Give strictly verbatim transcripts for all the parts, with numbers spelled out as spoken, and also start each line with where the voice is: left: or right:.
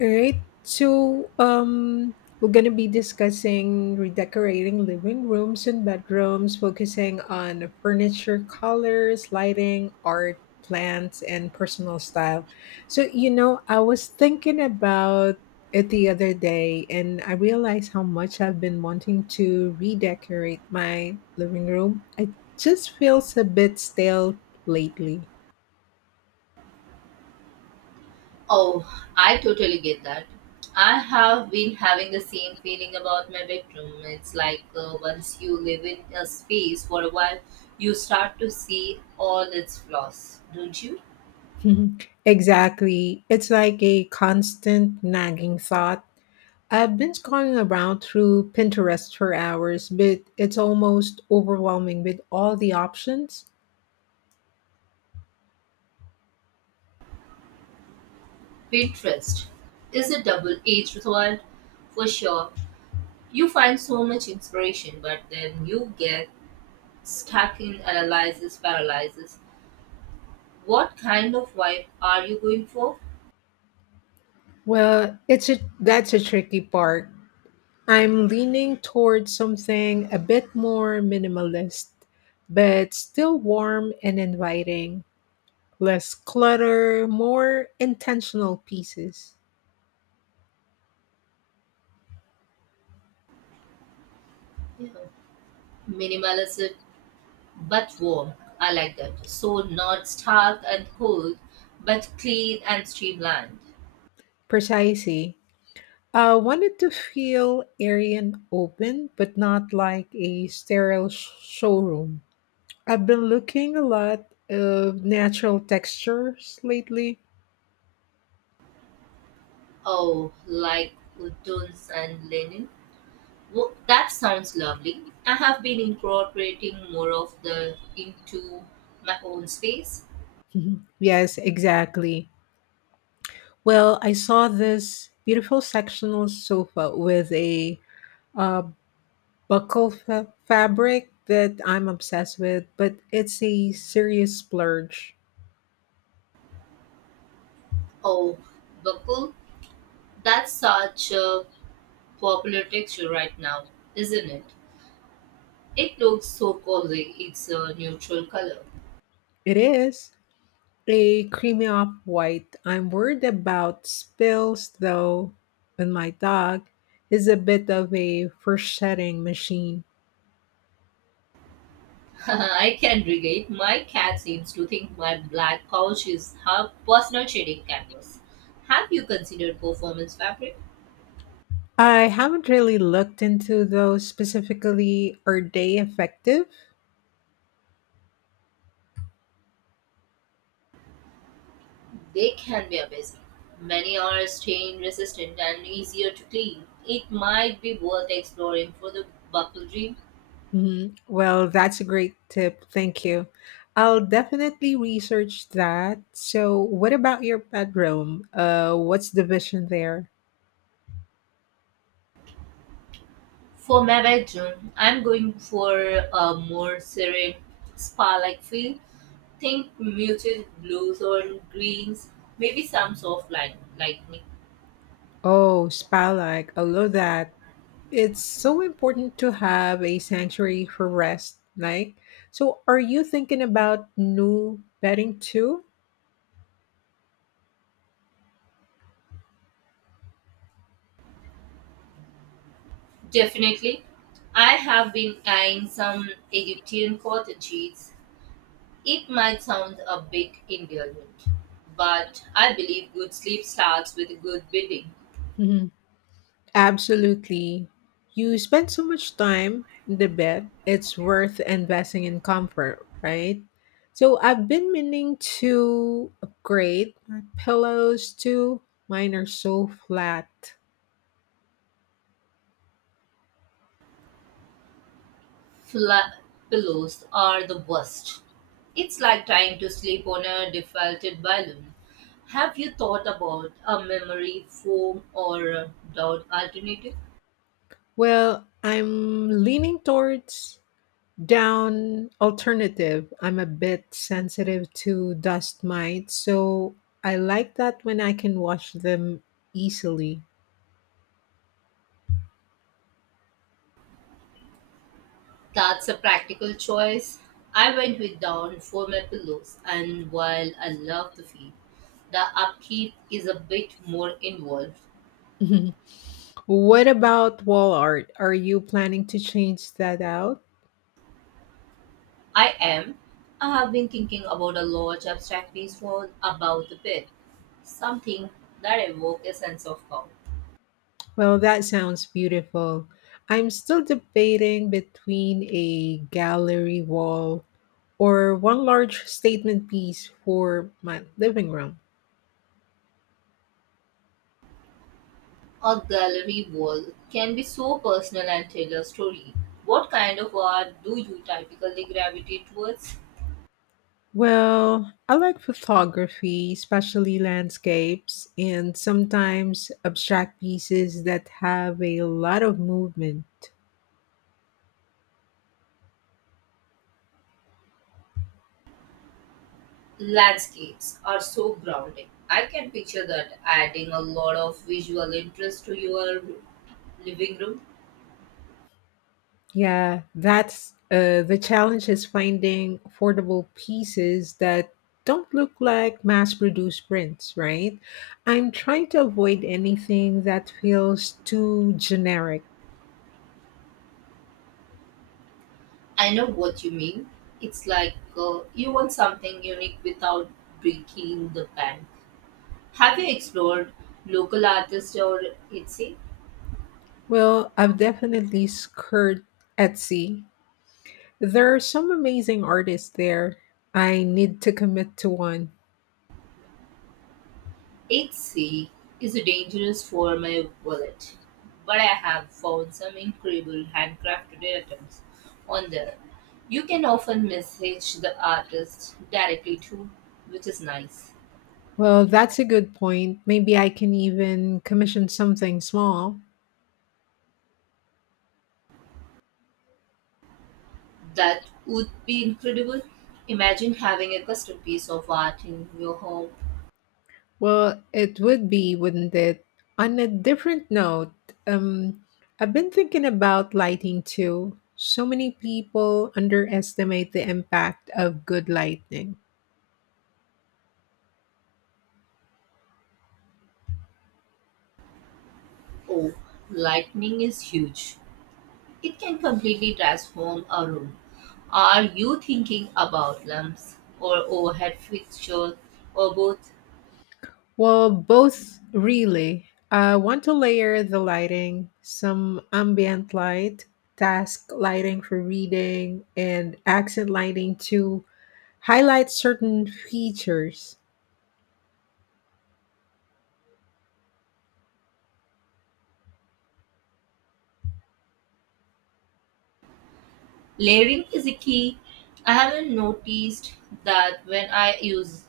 left: All right. So, um, we're going to be discussing redecorating living rooms and bedrooms, focusing on furniture colors, lighting, art, plants, and personal style. So, you know, I was thinking about it the other day and I realized how much I've been wanting to redecorate my living room. It just feels a bit stale lately.
right: Oh, I totally get that. I have been having the same feeling about my bedroom. It's like uh, once you live in a space for a while, you start to see all its flaws, don't you?
left: Mhm. Exactly. It's like a constant nagging thought. I've been scrolling around through Pinterest for hours, but it's almost overwhelming with all the options.
right: Pinterest is a double edged sword for sure. You find so much inspiration, but then you get stuck in analysis paralysis. What kind of vibe are you going for?
left: Well, it's a that's a tricky part. I'm leaning towards something a bit more minimalist, but still warm and inviting. Less clutter, more intentional pieces.
right: Yeah. Minimalism but warm. I like that. So not stark and cold, but clean and streamlined.
left: Precisely. I wanted to feel airy and open, but not like a sterile sh- showroom. I've been looking a lot of natural textures lately.
right: Oh, like woodons and linen. Wo- that sounds lovely. I have been incorporating more of the into my own space.
left: Mhm. Yes, exactly. Well, I saw this beautiful sectional sofa with a uh, buckle fa- fabric that I'm obsessed with, but it's a serious splurge.
right: Oh, buckle. That's such a popular texture right now, isn't it? It looks so cozy. It's a neutral color.
left: It is. A creamy off white. I'm worried about spills though, and my dog is a bit of a setting machine.
right: I can relate. My cat seems to think my black couch is her personal shading canvas. Have you considered performance fabric?
left: I haven't really looked into those specifically. Are they effective?
right: They can be amazing. Many are stain resistant and easier to clean. It might be worth exploring for the buckle dream.
left: Mhm. Well, that's a great tip. Thank you. I'll definitely research that. So, what about your bedroom? Uh, what's the vision there?
right: For my bedroom, I'm going for a more serene spa like feel. Think muted blues or greens, maybe some soft light, lightning.
left: Oh, spa like, I love that. It's so important to have a sanctuary for rest. Like, so are you thinking about new bedding too?
right: Definitely. I have been eyeing some Egyptian cottages. It might sound a bit indulgent, but I believe good sleep starts with good bedding.
left: Mhm. Absolutely. You spend so much time in the bed, it's worth investing in comfort, right? So I've been meaning to upgrade my pillows too. Mine are so flat.
right: Flat pillows are the worst. It's like trying to sleep on a deflated balloon. Have you thought about a memory foam or a down alternative?
left: Well, I'm leaning towards down alternative. I'm a bit sensitive to dust mites, so I like that when I can wash them easily.
right: That's a practical choice. I went with down for my pillows, and while I love the feel, the upkeep is a bit more involved.
left: Mhm. What about wall art? Are you planning to change that out?
right: I am. I have been thinking about a large abstract piece for about the bed, something that evokes a sense of calm.
left: Well, that sounds beautiful. I'm still debating between a gallery wall or one large statement piece for my living room.
right: A gallery wall can be so personal and tell a story. What kind of art do you typically gravitate towards?
left: Well, I like photography, especially landscapes, and sometimes abstract pieces that have a lot of movement.
right: Landscapes are so grounding. I can picture that adding a lot of visual interest to your living room.
left: Yeah, that's uh, the challenge is finding affordable pieces that don't look like mass produced prints, right? I'm trying to avoid anything that feels too generic.
right: I know what you mean. It's like uh, you want something unique without breaking the bank. Have you explored local artists or Etsy?
left: Well, I've definitely skirt Etsy. There are some amazing artists there. I need to commit to one.
right: eight C is dangerous for my wallet, but I have found some incredible handcrafted items on there. You can often message the artist directly too, which is nice.
left: Well, that's a good point. Maybe I can even commission something small.
right: That would be incredible. Imagine having a custom piece of art in your home.
left: Well, it would be, wouldn't it? On a different note, um, I've been thinking about lighting too. So many people underestimate the impact of good lighting.
right: Oh, lightning is huge. It can completely transform a room. Are you thinking about lamps or overhead fixtures or both?
left: Well, both really. I want to layer the lighting, some ambient light, task lighting for reading, and accent lighting to highlight certain features.
right: Layering is a key. I haven't noticed that when I use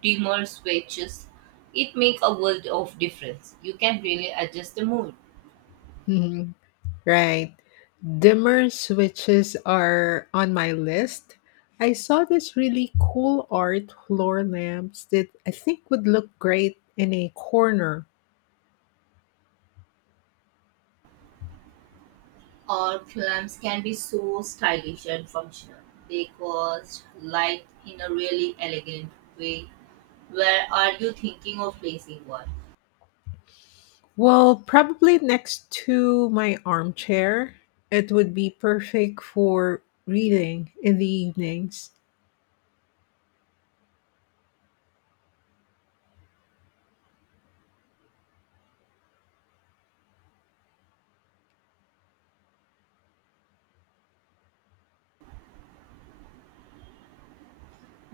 right: dimmer swatches, it makes a world of difference. You can really adjust the mood.
left: Mhm. Right. Dimmer switches are on my list. I saw this really cool art floor lamps that I think would look great in a corner.
right: Or lamps can be so stylish and functional. They cast light in a really elegant way. Where are you thinking of placing one?
left: Well, probably next to my armchair. It would be perfect for reading in the evenings.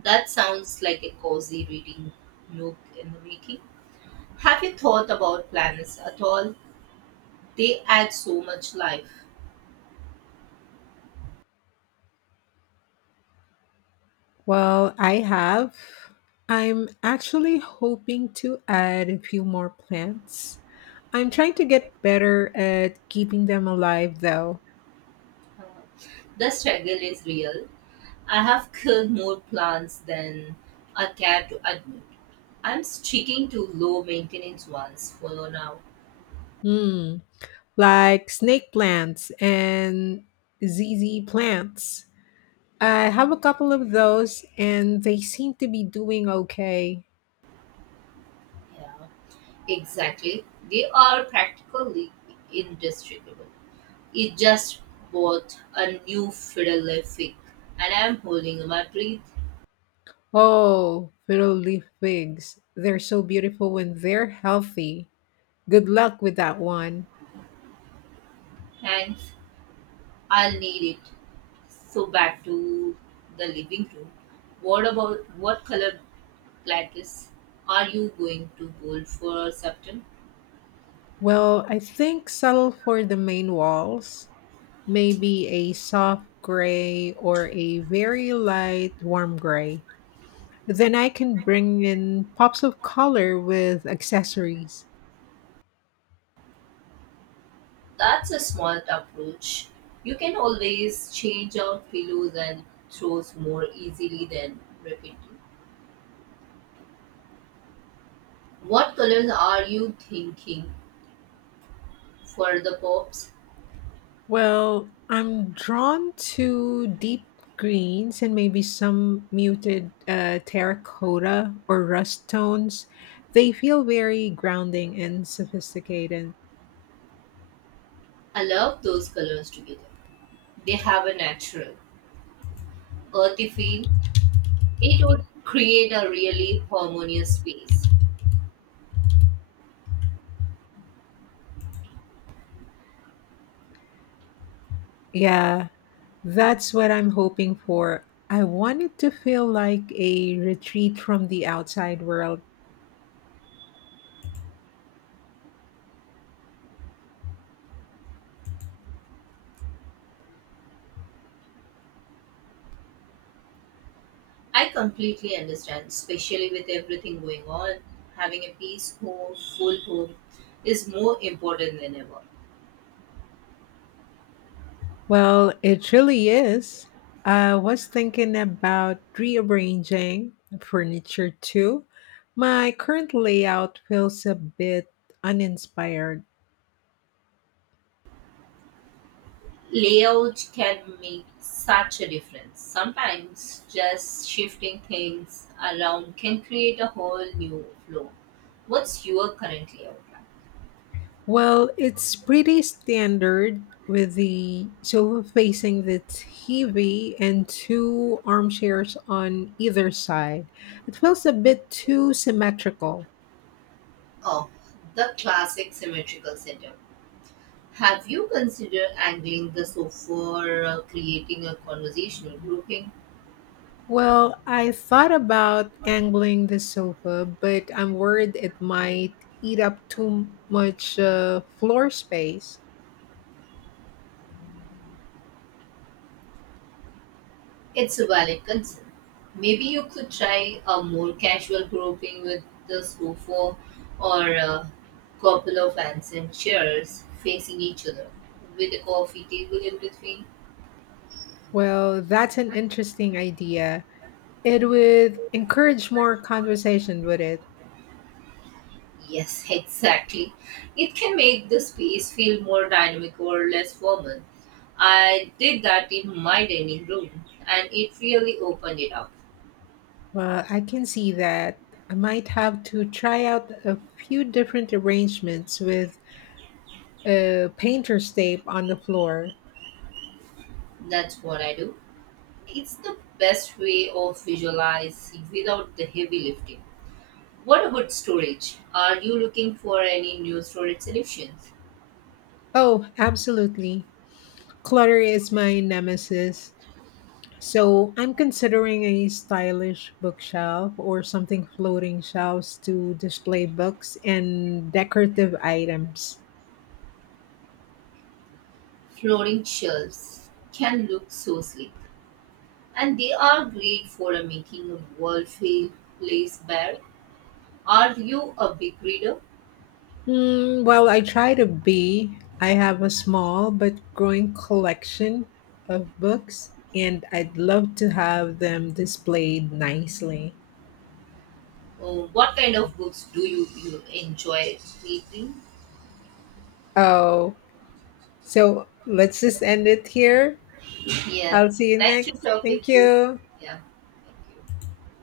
right: That sounds like a cozy reading nook in the making. Have you thought about planets at all? They add so much life.
left: Well, I have. I'm actually hoping to add a few more plants. I'm trying to get better at keeping them alive though.
right: The struggle is real. I have killed more plants than I care to admit. I'm sticking to low maintenance ones for now.
left: Hmm. Like snake plants and Z Z plants. I have a couple of those and they seem to be doing okay.
right: Yeah, exactly. They are practically indestructible. It just bought a new fiddle fig, and I'm holding my breath.
left: Oh, fiddle leaf figs. They're so beautiful when they're healthy. Good luck with that one.
right: Thanks. I'll need it. So back to the living room. What about what color lattice are you going to hold for September?
left: Well, I think settle for the main walls. Maybe a soft gray or a very light warm gray. Then I can bring in pops of color with accessories.
right: That's a smart approach. You can always change out pillows and throws more easily than repeating. What colors are you thinking for the pops?
left: Well, I'm drawn to deep greens and maybe some muted uh, terracotta or rust tones. They feel very grounding and sophisticated.
right: I love those colors together. They have a natural, earthy feel. It would create a really harmonious space.
left: Yeah, that's what I'm hoping for. I want it to feel like a retreat from the outside world.
right: I completely understand, especially with everything going on. Having a peaceful, home, full home is more important than ever.
left: Well, it really is. I was thinking about rearranging furniture too. My current layout feels a bit uninspired.
right: Layout can make such a difference. Sometimes just shifting things around can create a whole new flow. What's your current layout like?
left: Well, it's pretty standard with the sofa facing the T V and two armchairs on either side. It feels a bit too symmetrical.
right: Oh, the classic symmetrical setup. Have you considered angling the sofa or uh, creating a conversational grouping?
left: Well, I thought about angling the sofa, but I'm worried it might eat up too much uh, floor space.
right: It's a valid concern. Maybe you could try a more casual grouping with the sofa or a couple of ancient chairs facing each other with a coffee table in between.
left: Well, that's an interesting idea. It would encourage more conversation, would it?
right: Yes, exactly. It can make the space feel more dynamic or less formal. I did that in my dining room and it really opened it up.
left: Well, I can see that. I might have to try out a few different arrangements with a painter's tape on the floor.
right: That's what I do. It's the best way of visualize without the heavy lifting. What about storage? Are you looking for any new storage solutions?
left: Oh, absolutely. Clutter is my nemesis. So I'm considering a stylish bookshelf or something floating shelves to display books and decorative items.
right: Flooring shelves can look so sleek, and they are great for making a wall feel place bare. Are you a big reader?
left: Mm, well, I try to be. I have a small but growing collection of books, and I'd love to have them displayed nicely.
right: Uh, what kind of books do you, you enjoy reading?
left: Oh, so let's just end it here.
right: Yeah,
left: I'll see you
right: nice to
left: next.
right: talk
left: Thank
right: with you.
left: you.
right: Yeah, thank you.